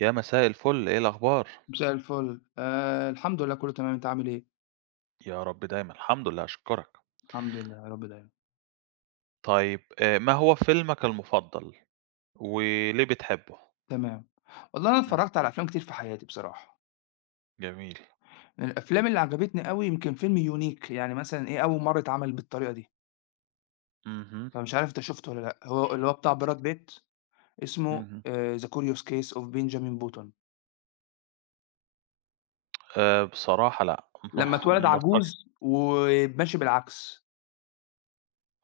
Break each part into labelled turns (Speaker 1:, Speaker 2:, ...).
Speaker 1: يا مساء الفل، إيه الأخبار؟
Speaker 2: مساء الفل. الحمد لله كُلّه تمام، أنت عامل إيه؟
Speaker 1: يا رب دايمًا، الحمد لله أشكرك.
Speaker 2: الحمد لله يا رب دايمًا،
Speaker 1: طيب ما هو فيلمك المفضل وليه بتحبه؟
Speaker 2: تمام. والله أنا
Speaker 1: إمم،
Speaker 2: اتفرّجت على أفلام كتير في حياتي بصراحة.
Speaker 1: جميل.
Speaker 2: من الأفلام اللي عجبتني أوي يمكن فيلم يونيك، يعني مثلًا إيه، أول مرّة اتعمل بالطريقة دي،
Speaker 1: اهم،
Speaker 2: فمش عارف أنت شُفته والّا لأ، هو اللي هو بتاع براد بيت اسمه
Speaker 1: اهم.
Speaker 2: The Curious Case of Benjamin Button.
Speaker 1: بصراحة لأ، ما
Speaker 2: لمّا اتولد
Speaker 1: ما أفتكرش.
Speaker 2: عجوز وماشي بالعكس.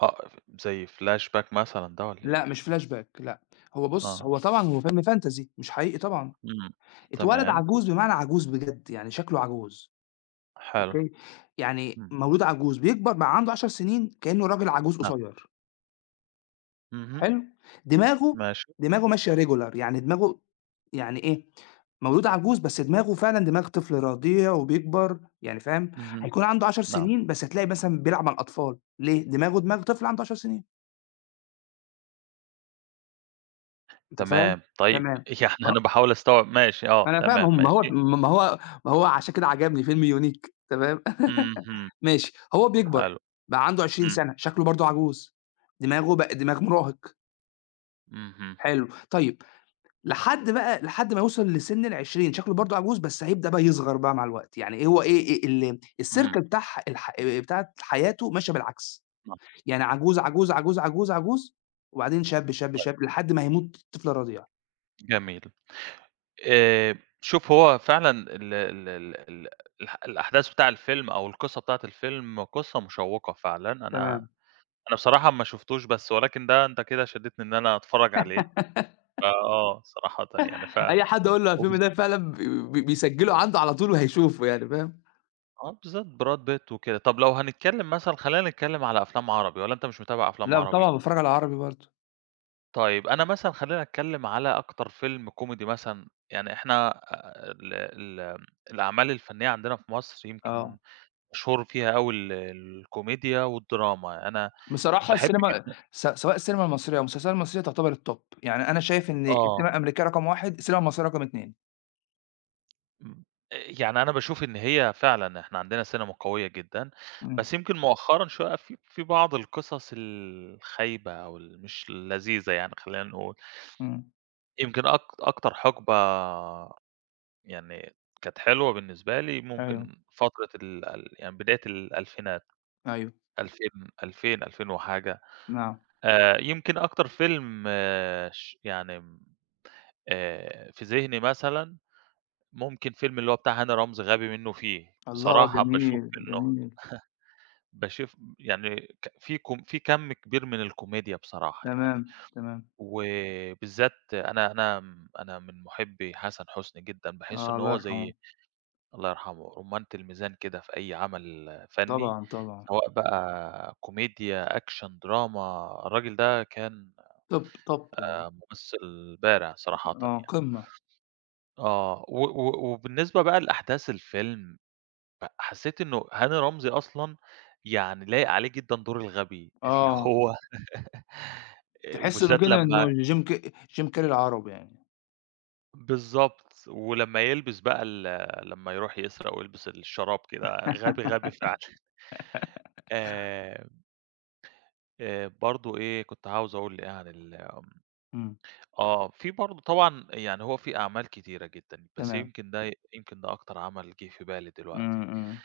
Speaker 1: آه، ف زي flashback مثلًا ده والّا إيه؟
Speaker 2: لأ، مش flashback لأ، هو بُص، هو
Speaker 1: آه،
Speaker 2: طبعًا هو فيلم fantasy مش حقيقي طبعًا.
Speaker 1: إمم،
Speaker 2: اتولد
Speaker 1: تمام،
Speaker 2: عجوز بمعنى عجوز بجد، يعني شكله عجوز.
Speaker 1: حلو،
Speaker 2: أوكي، يعني
Speaker 1: إمم،
Speaker 2: مولود عجوز، بيكبر بقى عنده 10 سنين كإنه راجل عجوز
Speaker 1: نعم،
Speaker 2: قصيّر،
Speaker 1: اهم،
Speaker 2: حلو، دماغه
Speaker 1: ماشي،
Speaker 2: دماغه ماشية regular يعني دماغه يعني إيه، مولود عجوز بس دماغه فعلًا دماغ طفل رضيع وبيكبر يعني فاهم،
Speaker 1: اهم،
Speaker 2: هيكون عنده 10
Speaker 1: نعم،
Speaker 2: سنين بس هتلاقي مثلًا بيلعب مع الأطفال، ليه؟ دماغه دماغ طفل عنده 10 سنين، أنت فاهم،
Speaker 1: تمام. طيب
Speaker 2: تمام. ف
Speaker 1: يعني أنا باحاول أستوعب ماشي، آه،
Speaker 2: أنا فاهم
Speaker 1: تمام،
Speaker 2: ما هو
Speaker 1: ماشي،
Speaker 2: ما هو ما هو عشان كده عجبني فيلم يونيك تمام،
Speaker 1: اهم،
Speaker 2: ماشي، هو بيكبر
Speaker 1: حلو،
Speaker 2: بقى عنده
Speaker 1: إمم،
Speaker 2: 20 سَنة، شكله برضه عجوز، دماغه بقى دماغ مراهق،
Speaker 1: اهم،
Speaker 2: حلو، طيب لحد ما يوصل لسِن ال20 شكله برضه عجوز بس هيبدأ بقى يصغر بقى مع الوقت، يعني إيه هو إيه
Speaker 1: إمم،
Speaker 2: السيركل بتاع ح الح بتاعة حياته ماشية بالعكس،
Speaker 1: نعم.
Speaker 2: يعني عجوز، عجوز، عجوز، عجوز، عجوز، وبعدين شاب، شاب، شاب، لحد ما هيموت طفلة رضيعة،
Speaker 1: جميل. آآ شوف هو فعلًا ال ال ال ال الأحداث بتاع الفيلم أو القصة بتاعة الفيلم قصة مشوّقة فعلًا، أنا
Speaker 2: تمام.
Speaker 1: أنا بصراحة ما شُفتوش بس ولكن ده أنت كده شدّتني إن أنا أتفرّج عليه، فآه صراحةً يعني ف
Speaker 2: أي حد أقول له على الفيلم
Speaker 1: وبالذ
Speaker 2: ده فعلًا ب ب بيسجّله عنده على طول وهيشوفه يعني فاهم؟
Speaker 1: آه بالذات براد بيت وكده. طب لو هنتكلّم مثلًا خلّينا نتكلّم على أفلام عربي والّا أنت مش متابع أفلام
Speaker 2: لأ طبعًا
Speaker 1: عربي؟
Speaker 2: باتفرّج على عربي برضه،
Speaker 1: طيب أنا مثلًا خلّينا أتكلّم على أكتر فيلم كوميدي مثلًا، يعني إحنا آه، ال ال الأعمال الفنيّة عندنا في مصر
Speaker 2: آه.
Speaker 1: يمكن مشهور فيها أوي الكوميديا والدراما، أنا
Speaker 2: بصراحة
Speaker 1: باحب
Speaker 2: السينما
Speaker 1: جدًا
Speaker 2: سواء السينما المصرية أو المسلسلات المصرية تعتبر الtop يعني أنا شايف إن
Speaker 1: آه،
Speaker 2: السينما الأمريكية رقم 1 السينما المصرية رقم 2.
Speaker 1: امم، يعني أنا باشوف إن هي فعلًا إحنا عندنا سينما قوية جدًا،
Speaker 2: إمم،
Speaker 1: بس يمكن مؤخرًا شوية في بعض القصص الخايبة أو ال مش لذيذة يعني خلّينا نقول،
Speaker 2: إمم،
Speaker 1: يمكن أكتر حقبة يعني كانت حلوة بالنسبة لي
Speaker 2: أيوه،
Speaker 1: ممكن فترة ال ال يعني بداية الألفينات
Speaker 2: أيوه،
Speaker 1: 2000، 2000، 2000 وحاجة،
Speaker 2: نعم.
Speaker 1: يمكن أكتر فيلم آه، يعني في ذهني مثلًا ممكن فيلم اللي هو بتاع هاني رمزي غبي منه فيه،
Speaker 2: الله
Speaker 1: بصراحة باشوف
Speaker 2: جميل،
Speaker 1: إنه
Speaker 2: جميل،
Speaker 1: باشوف يعني في كَم كبير من الكوميديا بصراحة
Speaker 2: تمام،
Speaker 1: يعني،
Speaker 2: تمام،
Speaker 1: وبالذات أنا أنا من مُحبّي حسن حسني جدًا، باحس
Speaker 2: آه
Speaker 1: إن
Speaker 2: الله
Speaker 1: هو
Speaker 2: يرحمه،
Speaker 1: زي الله يرحمه رُمانة الميزان كده في أي عمل فني،
Speaker 2: طبعًا، طبعًا،
Speaker 1: سواء بقى كوميديا، أكشن، دراما، الراجل ده كان
Speaker 2: top top يعني،
Speaker 1: ممثل بارع صراحةً
Speaker 2: آه
Speaker 1: يعني.
Speaker 2: قمة،
Speaker 1: آه، و وبالنسبة بقى لأحداث الفيلم فحسيت إنه هاني رمزي أصلًا يعني لايق عليه جدًا دور الغبي، اللي
Speaker 2: آه،
Speaker 1: هو إمم.
Speaker 2: تحس إنه
Speaker 1: وبالذات
Speaker 2: كده إنه
Speaker 1: لمّا
Speaker 2: جيم كاري العرب يعني،
Speaker 1: بالضبط، ولمّا يلبس بقى لمّا يروح يسرق ويلبس الشراب كده، غبي، غبي فعلًا. آآ، برضه إيه، كنت عاوز أقول إيه عن ال
Speaker 2: إمم،
Speaker 1: آه، في برضه طبعًا يعني هو في أعمال كتيرة جدًا، بس
Speaker 2: تمام،
Speaker 1: يمكن ده يمكن ده أكتر عمل جِه في بالي
Speaker 2: إمم،
Speaker 1: دلوقتي.
Speaker 2: إمم.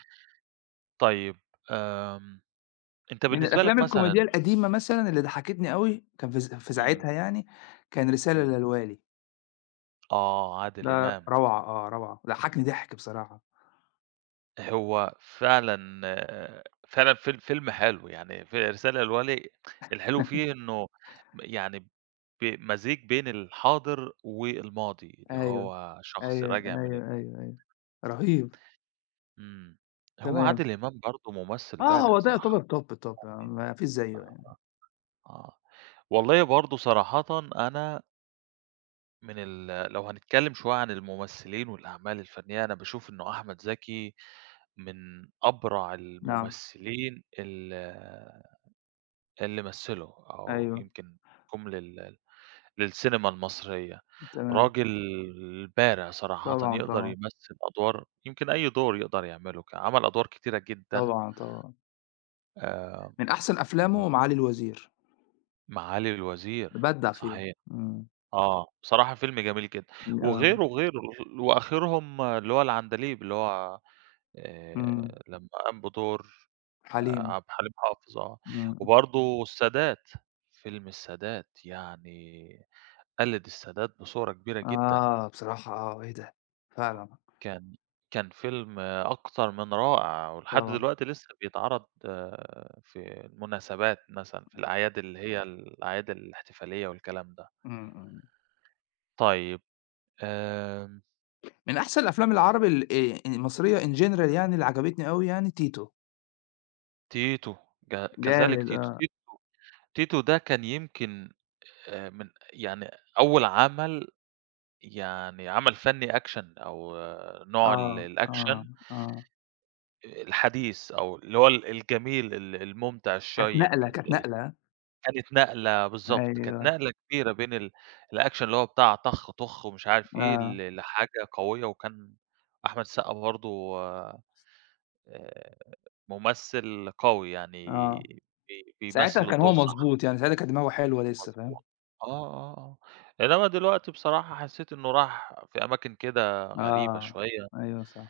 Speaker 1: طيب، آمم، أنت
Speaker 2: من
Speaker 1: بالنسبة
Speaker 2: الأفلام
Speaker 1: لك
Speaker 2: الكوميدية
Speaker 1: مثلًا
Speaker 2: القديمة مثلًا اللي ضحّكتني أوي، كان في
Speaker 1: إمم،
Speaker 2: ساعتها يعني، كان رسالة
Speaker 1: إمم،
Speaker 2: للوالي،
Speaker 1: آه، عادل
Speaker 2: ده
Speaker 1: إمام.
Speaker 2: روعة آه، روعة، ضحّكني ضحك بصراحة.
Speaker 1: هو فعلًا فعلًا فيلم حلو، يعني في رسالة للوالي الحلو فيه إنه يعني مزيج بين الحاضر والماضي، اللي
Speaker 2: أيوه،
Speaker 1: هو شخص
Speaker 2: أيوه،
Speaker 1: راجع من ال
Speaker 2: أيوه، أيوه، أيوه، رهيب،
Speaker 1: إمم. هو
Speaker 2: تمام.
Speaker 1: عادل إمام برضه ممثل
Speaker 2: آه،
Speaker 1: بارع
Speaker 2: هو ده
Speaker 1: صراحةً،
Speaker 2: يعتبر top، top آه، ما فيش زيّه يعني.
Speaker 1: آه. والله برضه صراحةً أنا من لو هنتكلم شوية عن الممثلين والأعمال الفنية، أنا باشوف إنه أحمد زكي من أبرع
Speaker 2: نعم،
Speaker 1: الممثلين اللي مثّله أو
Speaker 2: أيوه،
Speaker 1: يمكن جُم للسينما المصرية،
Speaker 2: تمام،
Speaker 1: راجل بارع صراحةً
Speaker 2: طبعًا،
Speaker 1: يقدر
Speaker 2: طبعًا،
Speaker 1: يمثّل أدوار يمكن أي دور يقدر يعمله، عمل أدوار كتيرة جدًا
Speaker 2: طبعًا، طبعًا.
Speaker 1: آآ،
Speaker 2: من أحسن أفلامه معالي الوزير،
Speaker 1: معالي الوزير
Speaker 2: بَدّع فيه،
Speaker 1: صحيح،
Speaker 2: إمم،
Speaker 1: آه، بصراحة فيلم جميل جدًا،
Speaker 2: آه،
Speaker 1: وغيره وآخرهم اللي هو العندليب اللي هو
Speaker 2: إمم،
Speaker 1: لمّا قام بدور
Speaker 2: حليم،
Speaker 1: عبد الحليم حافظ آه،
Speaker 2: إمم، إمم.
Speaker 1: وبرضه السادات، فيلم السادات يعني قلد السادات بصورة كبيرة جدًا،
Speaker 2: آه، بصراحة آه، إيه ده! فعلًا،
Speaker 1: كان كان فيلم أكتر من رائع، ولحد
Speaker 2: طبعًا.
Speaker 1: دلوقتي لسه بيتعرض في المناسبات مثلًا، في
Speaker 2: إمم،
Speaker 1: الأعياد اللي هي الأعياد الاحتفالية والكلام ده.
Speaker 2: إمم، إمم.
Speaker 1: طيب آمم،
Speaker 2: من أحسن الأفلام العربي ال يعني المصرية in general يعني اللي عجبتني أوي يعني تيتو.
Speaker 1: تيتو كذلك
Speaker 2: جامد
Speaker 1: تيتو،
Speaker 2: آه،
Speaker 1: تيتو ده كان يمكن من يعني أول عمل يعني عمل فني أكشن أو آه، نوع
Speaker 2: آه، آه،
Speaker 1: الأكشن
Speaker 2: آه.
Speaker 1: الحديث أو اللي هو الجميل الممتع
Speaker 2: كانت
Speaker 1: الشيّق.
Speaker 2: نقلة، كانت نقلة.
Speaker 1: كانت نقلة بالضبط، كانت
Speaker 2: أيوه،
Speaker 1: نقلة كبيرة بين الأكشن اللي هو بتاع طخ طخ ومش عارف إيه،
Speaker 2: آه،
Speaker 1: لحاجة قوية، وكان أحمد السقا برضه ممثل قوي يعني
Speaker 2: آه. ساعتها
Speaker 1: بيمثّل
Speaker 2: كان
Speaker 1: الدور
Speaker 2: هو
Speaker 1: صح،
Speaker 2: مضبوط، يعني ساعتها كانت دماغه حلوة لسه فاهم؟
Speaker 1: مضبوط. آه، آه، آه، إنما دلوقتي بصراحة حسّيت إنه راح في أماكن كده غريبة
Speaker 2: آه،
Speaker 1: شوية،
Speaker 2: أيوه صح.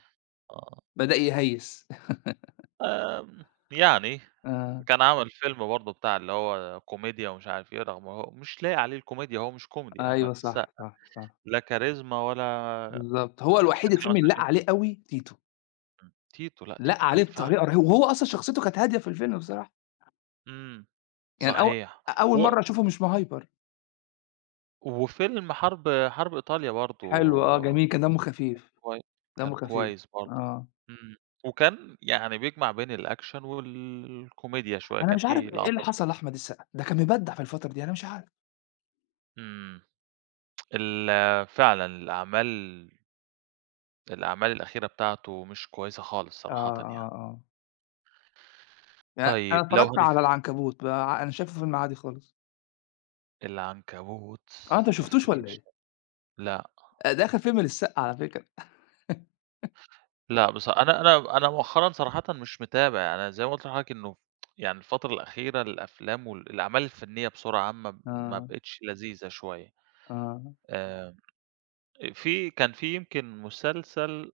Speaker 1: آه،
Speaker 2: بدأ يهيّس.
Speaker 1: آمم، يعني
Speaker 2: آه،
Speaker 1: كان عمل فيلم برضه بتاع اللي هو كوميديا ومش عارف إيه، رغم هو مش لايق عليه الكوميديا، هو مش كوميدي أحمد
Speaker 2: أيوه
Speaker 1: السقا.
Speaker 2: صح، صح، صح.
Speaker 1: لا كاريزما ولا
Speaker 2: بالضبط. هو الوحيد
Speaker 1: شكل
Speaker 2: الفيلم اللي لَق
Speaker 1: مثلًا
Speaker 2: عليه أوي تيتو،
Speaker 1: إمم، تيتو، لأ
Speaker 2: لَق
Speaker 1: تيتو كان
Speaker 2: عليه
Speaker 1: فعلًا
Speaker 2: بطريقة رهيبة وهو أصلًا شخصيته كانت هادية في الفيلم بصراحة.
Speaker 1: إمم،
Speaker 2: يعني
Speaker 1: صحيح.
Speaker 2: أول
Speaker 1: و
Speaker 2: مرّة أشوفه مش مهايبر.
Speaker 1: حرب إيطاليا برضه
Speaker 2: حلو آه، جميل، كان دمّه خفيف،
Speaker 1: كوي
Speaker 2: دمّه
Speaker 1: كان
Speaker 2: خفيف،
Speaker 1: كويس برضه،
Speaker 2: آه.
Speaker 1: إمم، وكان يعني بيجمع بين الأكشن والكوميديا شوية،
Speaker 2: أنا
Speaker 1: كان
Speaker 2: مش عارف
Speaker 1: في
Speaker 2: إيه اللي
Speaker 1: لقطات
Speaker 2: حصل لأحمد السقا، ده كان مبدع في الفترة دي، أنا مش عارف.
Speaker 1: إمم، ال فعلًا الأعمال الأعمال الأخيرة بتاعته مش كويسة خالص
Speaker 2: آه،
Speaker 1: صراحةً يعني.
Speaker 2: آه، آه. يعني أنا
Speaker 1: طيب لو
Speaker 2: اتفرجت على العنكبوت بقى أنا شايفه فيلم عادي خالص.
Speaker 1: العنكبوت
Speaker 2: آه، أنت ما
Speaker 1: ما
Speaker 2: شفتوش والّا
Speaker 1: افتكرش
Speaker 2: إيه؟
Speaker 1: لأ.
Speaker 2: ده آخر فيلم للسقا على فكرة.
Speaker 1: لأ، بص أنا مؤخرًا صراحةً مش متابع، يعني أنا زي ما قُلت لحضرتك إنه يعني الفترة الأخيرة الأفلام والأعمال الفنية بصورة عامة ما
Speaker 2: آه،
Speaker 1: بقِتش لذيذة شوية،
Speaker 2: آه،
Speaker 1: آآ في كان في يمكن مسلسل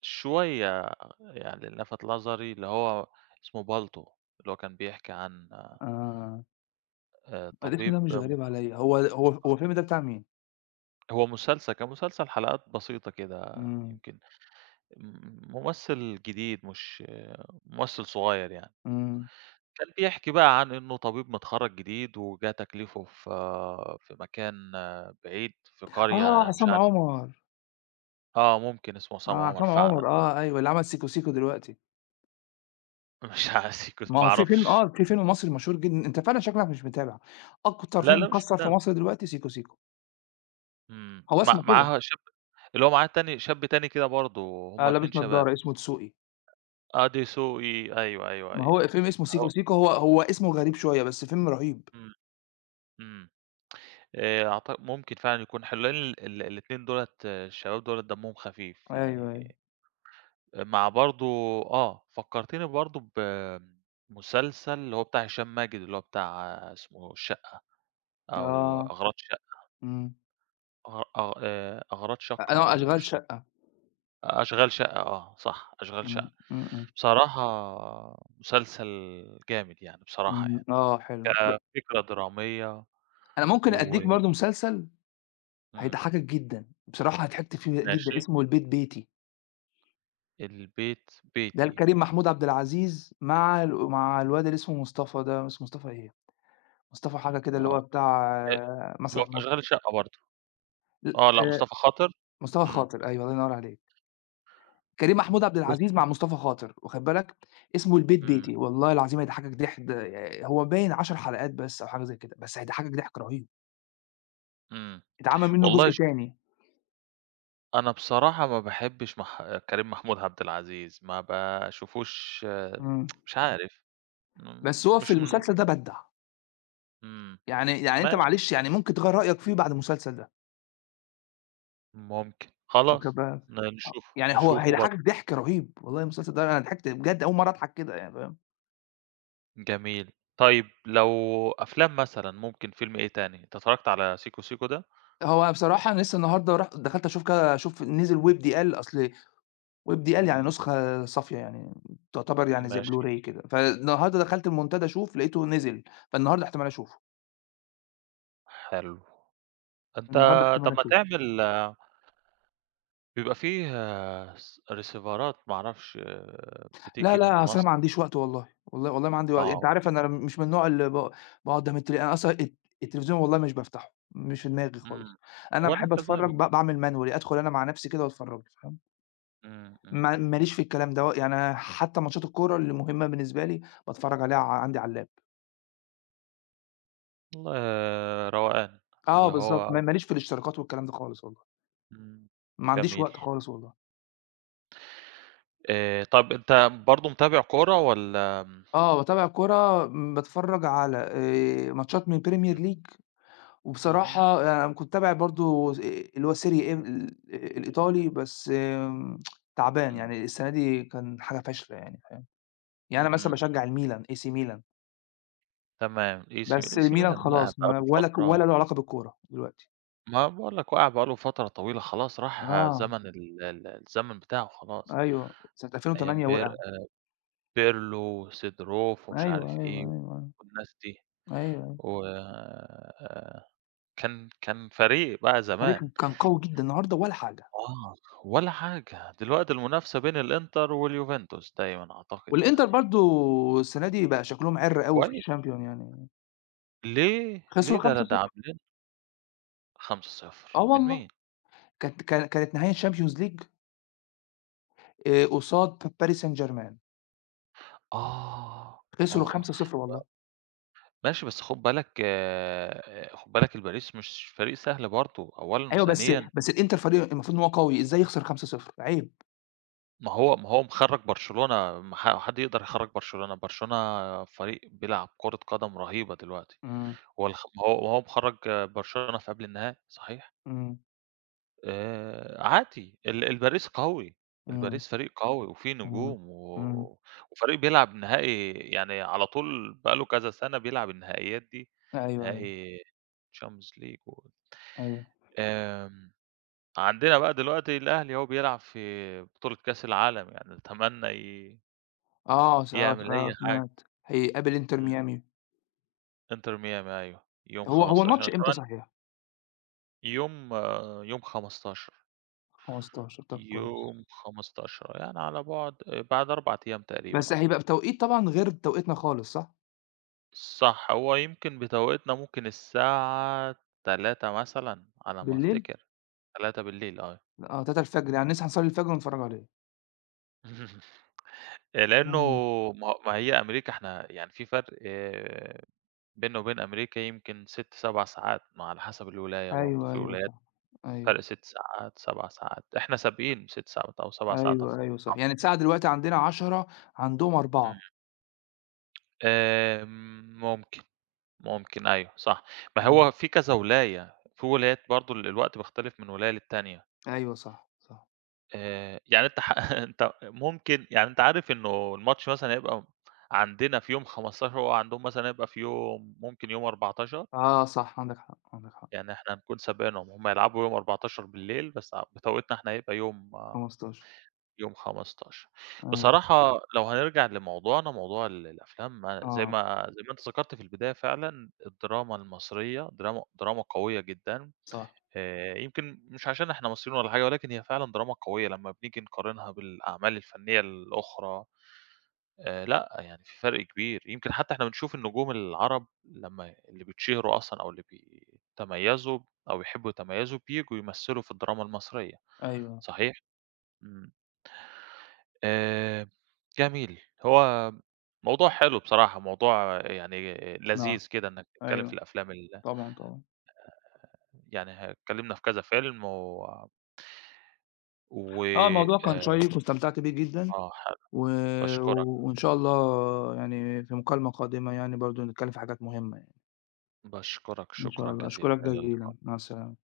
Speaker 1: شوية يعني لَفَت نظري اللي هو اسمه بالطو، اللي هو كان بيحكي عن
Speaker 2: آه، الاسم
Speaker 1: طبيب
Speaker 2: ده مش غريب عليّا، هو الفيلم ده بتاع مين؟
Speaker 1: هو مسلسل، كان مسلسل حلقات بسيطة كده
Speaker 2: إمم،
Speaker 1: يمكن م ممثل جديد مش آه، ممثل صغير يعني.
Speaker 2: إمم،
Speaker 1: كان بيحكي بقى عن إنه طبيب متخرّج جديد، وجه تكليفه في في مكان بعيد، في
Speaker 2: آه،
Speaker 1: قرية مش
Speaker 2: عصام
Speaker 1: عارف
Speaker 2: عمر،
Speaker 1: آه، ممكن اسمه
Speaker 2: آه،
Speaker 1: عصام عمر
Speaker 2: عصام
Speaker 1: فعلًا،
Speaker 2: عمر، آه، أيوه، اللي عمل سيكو سيكو دلوقتي.
Speaker 1: مش عايز يكون
Speaker 2: ما
Speaker 1: ما
Speaker 2: هو
Speaker 1: أعرفش،
Speaker 2: في فيلم مصري مشهور جدًا، أنت فعلًا شكلك مش متابع، أكتر
Speaker 1: لا،
Speaker 2: فيلم
Speaker 1: لا مش
Speaker 2: مكسّر في
Speaker 1: متابع،
Speaker 2: مصر دلوقتي سيكو سيكو،
Speaker 1: إمم،
Speaker 2: هو
Speaker 1: مع
Speaker 2: اسمه كده،
Speaker 1: معاها شاب اللي هو معاه تاني شاب تاني كده برضه، هُم
Speaker 2: أنا
Speaker 1: 2
Speaker 2: لابس
Speaker 1: شباب،
Speaker 2: نضارة، اسمه دسوقي،
Speaker 1: آدي دسوقي، أيوه، أيوه،
Speaker 2: ما
Speaker 1: أيوه،
Speaker 2: هو الفيلم اسمه سيكو
Speaker 1: أهو
Speaker 2: سيكو، هو اسمه غريب شوية بس فيلم رهيب.
Speaker 1: إمم، إمم، ممكن فعلًا يكون حلو، لأن ال ال الاتنين دُولة الشباب دُولة دمهم خفيف
Speaker 2: أيوه،
Speaker 1: يعني
Speaker 2: أيوه،
Speaker 1: مع برضه آه، فكّرتني برضه بمسلسل اللي هو بتاع هشام ماجد، اللي هو بتاع اسمه الشقة أو
Speaker 2: آه،
Speaker 1: أغراض شقة
Speaker 2: إمم،
Speaker 1: أغ أغ أغراض شقة
Speaker 2: أنا
Speaker 1: أو
Speaker 2: أشغال
Speaker 1: شقة
Speaker 2: شقة،
Speaker 1: أشغال شقة آه، صح، أشغال
Speaker 2: إمم،
Speaker 1: شقة.
Speaker 2: إمم، إمم،
Speaker 1: بصراحة مسلسل جامد يعني بصراحة
Speaker 2: إمم، آه حلو،
Speaker 1: يعني، كفكرة درامية
Speaker 2: أنا ممكن
Speaker 1: و
Speaker 2: أدّيك برضه مسلسل
Speaker 1: إمم،
Speaker 2: هيضحّكك جدًا، بصراحة ضحكت فيه جدًا،
Speaker 1: ماشي،
Speaker 2: اسمه البيت بيتي،
Speaker 1: البيت
Speaker 2: ده
Speaker 1: بيتي
Speaker 2: لكريم محمود عبد العزيز مع الواد اللي اسمه مصطفى ده، اسمه مصطفى إيه؟ مصطفى حاجة كده اللي
Speaker 1: آه،
Speaker 2: هو بتاع
Speaker 1: أ اللي هو
Speaker 2: مسرح
Speaker 1: في
Speaker 2: مصر،
Speaker 1: أشغال شقة برضه،
Speaker 2: ل
Speaker 1: آه، لأ
Speaker 2: آآ
Speaker 1: مصطفى خاطر،
Speaker 2: مصطفى
Speaker 1: إمم،
Speaker 2: خاطر أيوه الله ينور عليك، كريم محمود عبد العزيز
Speaker 1: بالضبط،
Speaker 2: مع مصطفى خاطر واخد بالك، اسمه البيت
Speaker 1: إمم،
Speaker 2: بيتي والله العظيم هيضحكك ضحك د هو باين 10 حلقات بس أو حاجة زي كده، بس هيضحكك ضحك رهيب،
Speaker 1: إمم.
Speaker 2: اتعمل منه
Speaker 1: والله
Speaker 2: جزء
Speaker 1: شوف،
Speaker 2: تاني،
Speaker 1: أنا بصراحة ما باحبش كريم محمود عبد العزيز، ما باشوفوش
Speaker 2: إمم،
Speaker 1: مش إمم. عارف،
Speaker 2: بس هو في
Speaker 1: مش من
Speaker 2: المسلسل ده بدع،
Speaker 1: إمم،
Speaker 2: يعني أنت
Speaker 1: ماشي،
Speaker 2: معلش يعني ممكن تغيّر رأيك فيه بعد المسلسل ده
Speaker 1: ممكن،
Speaker 2: واخد
Speaker 1: خلاص
Speaker 2: بالك، آه،
Speaker 1: نشوفه،
Speaker 2: يعني هو
Speaker 1: نشوفه برضه،
Speaker 2: هيضحكك ضحك رهيب، والله المسلسل ده أنا ضحكت بجد أول مرة أضحك كده يعني فاهم؟
Speaker 1: جميل. طيب لو أفلام مثلًا ممكن فيلم إيه تاني؟ أنت اتفرجت على سيكو سيكو ده؟
Speaker 2: هو بصراحة أنا لسه النهارده دخلت أشوف كده أشوف نزل WebDL أصل WebDL يعني
Speaker 1: إمم،
Speaker 2: نسخة صافية يعني تعتبر يعني زي
Speaker 1: ماشي،
Speaker 2: Blu-ray كده، فالنهارده دخلت المنتدى أشوف لقيته نزل، فالنهارده احتمال أشوفه،
Speaker 1: حلو. أنت
Speaker 2: النهارده احتمال
Speaker 1: طب ما
Speaker 2: أشوفه.
Speaker 1: تعمل آه، بيبقى فيه آه، ريسيفرات ما أعرفش
Speaker 2: لا،
Speaker 1: بتيجي من
Speaker 2: لا، أصل أنا
Speaker 1: مصر
Speaker 2: ما عنديش وقت والله، والله والله ما عندي وقت، أنت
Speaker 1: آه.
Speaker 2: عارف أنا مش من النوع اللي باقعد قدام أنا أصلًا التلفزيون والله مش بافتحه، مش في دماغي
Speaker 1: إمم.
Speaker 2: خالص، أنا
Speaker 1: وأنا
Speaker 2: باحب أتفرج
Speaker 1: كذلك.
Speaker 2: باعمل manually أدخل أنا مع نفسي كده وأتفرج فاهم؟
Speaker 1: إمم، إمم،
Speaker 2: ما
Speaker 1: إمم.
Speaker 2: ماليش في الكلام ده، يعني حتى ماتشات الكورة اللي مهمة بالنسبة لي باتفرج عليها عندي على اللاب.
Speaker 1: والله روقان.
Speaker 2: آه
Speaker 1: اللي
Speaker 2: بالضبط، ما
Speaker 1: هو
Speaker 2: ماليش في الاشتراكات والكلام ده خالص والله،
Speaker 1: إمم،
Speaker 2: ما عنديش
Speaker 1: جميل.
Speaker 2: وقت خالص والله.
Speaker 1: طب أنت برضه متابع كورة والّا إمم،
Speaker 2: آه باتابع كورة، باتفرّج على ماتشات من الPremier League
Speaker 1: اهم،
Speaker 2: وبصراحة أنا كنت متابع برضه اللي هو Serie A ال آه، الإيطالي بس تعبان،
Speaker 1: إمم،
Speaker 2: يعني السنة دي كان حاجة فاشلة يعني فاهم؟ يعني أنا مثلًا
Speaker 1: اهم.
Speaker 2: باشجّع الميلان، AC ميلان،
Speaker 1: تمام. AC
Speaker 2: بس الميلان
Speaker 1: ميلان وقع
Speaker 2: خلاص
Speaker 1: بقى
Speaker 2: ما
Speaker 1: له
Speaker 2: ولا ك
Speaker 1: فترة
Speaker 2: ولا له علاقة بالكورة دلوقتي.
Speaker 1: ما باقول لك وقع بقى له فترة طويلة خلاص راح
Speaker 2: آه،
Speaker 1: زمن ال ال الزمن بتاعه خلاص.
Speaker 2: أيوه، سَنة
Speaker 1: أيام
Speaker 2: 2008 وقع.
Speaker 1: بيرلو وسيدروف
Speaker 2: أيوه،
Speaker 1: ومش عارف
Speaker 2: أيوه،
Speaker 1: إيه
Speaker 2: أيوه، أيوه،
Speaker 1: والناس دي.
Speaker 2: أيوه،
Speaker 1: و كان فريق بقى
Speaker 2: الفريق
Speaker 1: زمان.
Speaker 2: كان قوي جدًا، النهارده ولا حاجة.
Speaker 1: آه، ولا حاجة، دلوقتي المنافسة بين الإنتر واليوفنتوس دايمًا أعتقد
Speaker 2: والإنتر
Speaker 1: يعني،
Speaker 2: برضه السنة دي بقى شكلهم عِرّ أوي في
Speaker 1: كويس،
Speaker 2: الChampion يعني،
Speaker 1: ليه؟ ليه
Speaker 2: خسروا
Speaker 1: ده ده
Speaker 2: 5-0
Speaker 1: عاملين 5-0
Speaker 2: آه
Speaker 1: من
Speaker 2: والله،
Speaker 1: مين؟
Speaker 2: كانت نهائي الChampions League قصاد ب Paris Saint Germain
Speaker 1: آه، آه،
Speaker 2: خسروا
Speaker 1: آه،
Speaker 2: 5-0 والله،
Speaker 1: ماشي بس خُد بالك خُد بالك الباريس مش فريق سهل برضه أولًا
Speaker 2: أيوه بس
Speaker 1: وثانيًا
Speaker 2: بس الإنتر فريق المفروض إن هو قوي، إزاي يخسر 5-0 عيب.
Speaker 1: ما هو مخرّج برشلونة، ما حد يقدر يخرّج برشلونة، برشلونة فريق بيلعب كرة قدم رهيبة دلوقتي،
Speaker 2: إمم،
Speaker 1: هو ما هو مخرّج برشلونة في قبل النهائي صحيح.
Speaker 2: إمم،
Speaker 1: عادي، الباريس قوي،
Speaker 2: إمم،
Speaker 1: الباريس فريق قوي وفيه
Speaker 2: إمم،
Speaker 1: نجوم
Speaker 2: إمم،
Speaker 1: و وفريق بيلعب نهائي يعني على طول بقى له كذا سَنة بيلعب النهائيات دي،
Speaker 2: أيوه، أيوه،
Speaker 1: نهائي Champions League و
Speaker 2: أيوه،
Speaker 1: آمم، عندنا بقى دلوقتي الأهلي أهو بيلعب في بطولة كأس العالم، يعني نتمنى
Speaker 2: آه س آه س
Speaker 1: يعمل
Speaker 2: آه
Speaker 1: أي حاجة،
Speaker 2: سمعت، هيقابل إنتر
Speaker 1: إمم،
Speaker 2: ميامي،
Speaker 1: إنتر ميامي أيوه، يوم
Speaker 2: هو
Speaker 1: 15
Speaker 2: الماتش إمتى
Speaker 1: نتمنى
Speaker 2: صحيح؟
Speaker 1: يوم يوم 15،
Speaker 2: 15 طب كويس،
Speaker 1: يوم 15 يعني على بُعد بعد 4 أيام تقريبًا
Speaker 2: بس
Speaker 1: أهو.
Speaker 2: هيبقى بتوقيت طبعًا غير توقيتنا خالص صح؟
Speaker 1: صح، هو يمكن بتوقيتنا ممكن الساعة 15:00 مثلًا على ما
Speaker 2: بالليل؟
Speaker 1: أفتكر، 15:00 آه.
Speaker 2: آه 3:00 يعني نصحى نصلّي الفجر ونتفرّج عليه.
Speaker 1: لإنه
Speaker 2: إمم.
Speaker 1: ما هي أمريكا إحنا يعني في فرق آه، بيننا وبين أمريكا يمكن 6، 7 ساعات، ما على حسب الولاية برضه،
Speaker 2: أيوه،
Speaker 1: في
Speaker 2: أيوه
Speaker 1: ولايات
Speaker 2: صح. أيوه.
Speaker 1: فرق 6 ساعات، 7 ساعات، إحنا سابقين ب6 ساعات أو 7 ساعات أعتقد.
Speaker 2: أيوه، أيوه صح. يعني الساعة دلوقتي عندنا 22:00 عندهم
Speaker 1: إمم.
Speaker 2: 16:00.
Speaker 1: آمم ممكن، ممكن أيوه صح. ما
Speaker 2: إمم.
Speaker 1: هو في كذا ولاية، في ولايات برضه الوقت بيختلف من ولاية للتانية.
Speaker 2: أيوه صح، صح.
Speaker 1: يعني أنت أنت ممكن يعني أنت عارف إنه الماتش مثلًا هيبقى عندنا في يوم 15 وهو عندهم مثلًا هيبقى في يوم ممكن يوم 14،
Speaker 2: آه صح، عندك حق، عندك حق.
Speaker 1: يعني إحنا هنكون سابقينهم، هم هيلعبوا يوم 14 بالليل بس بتوقيتنا إحنا هيبقى يوم آه،
Speaker 2: 15
Speaker 1: يوم 15.
Speaker 2: أيوه.
Speaker 1: بصراحة لو هنرجع لموضوعنا، موضوع الأفلام أنا زي
Speaker 2: آه
Speaker 1: ما زي ما أنت ذكرت في البداية فعلًا الدراما المصرية دراما قوية جدًا.
Speaker 2: صح.
Speaker 1: يمكن مش عشان إحنا مصريين ولا حاجة، ولكن هي فعلًا دراما قوية لمّا بنيجي نقارنها بالأعمال الفنية الأخرى، لأ، يعني في فرق كبير. يمكن حتى إحنا بنشوف النجوم العرب لمّا اللي بيتشهروا أصلًا أو اللي بيتميّزوا أو يحبّوا يتميّزوا، بييجوا يمثّلوا في الدراما المصرية،
Speaker 2: أيوه.
Speaker 1: صحيح؟ إمم. آآ جميل. هو موضوع حلو بصراحة، موضوع يعني
Speaker 2: نعم.
Speaker 1: لذيذ كده إنّك تتكلّم في
Speaker 2: أيوه.
Speaker 1: الأفلام ال
Speaker 2: طبعًا، طبعًا.
Speaker 1: يعني اتكلّمنا في كذا فيلم و و
Speaker 2: آه الموضوع كان
Speaker 1: آآ
Speaker 2: شيّق واستمتعت بيه جدًا
Speaker 1: آه،
Speaker 2: و
Speaker 1: باشكرك،
Speaker 2: وإن شاء الله يعني في مكالمة قادمة يعني برضه نتكلّم في حاجات مهمة يعني.
Speaker 1: باشكرك
Speaker 2: إن شاء
Speaker 1: شكرًا
Speaker 2: الله.
Speaker 1: جزيلًا،
Speaker 2: أشكرك
Speaker 1: إلى
Speaker 2: جزيلًا.
Speaker 1: اللقاء.
Speaker 2: مع السلامة.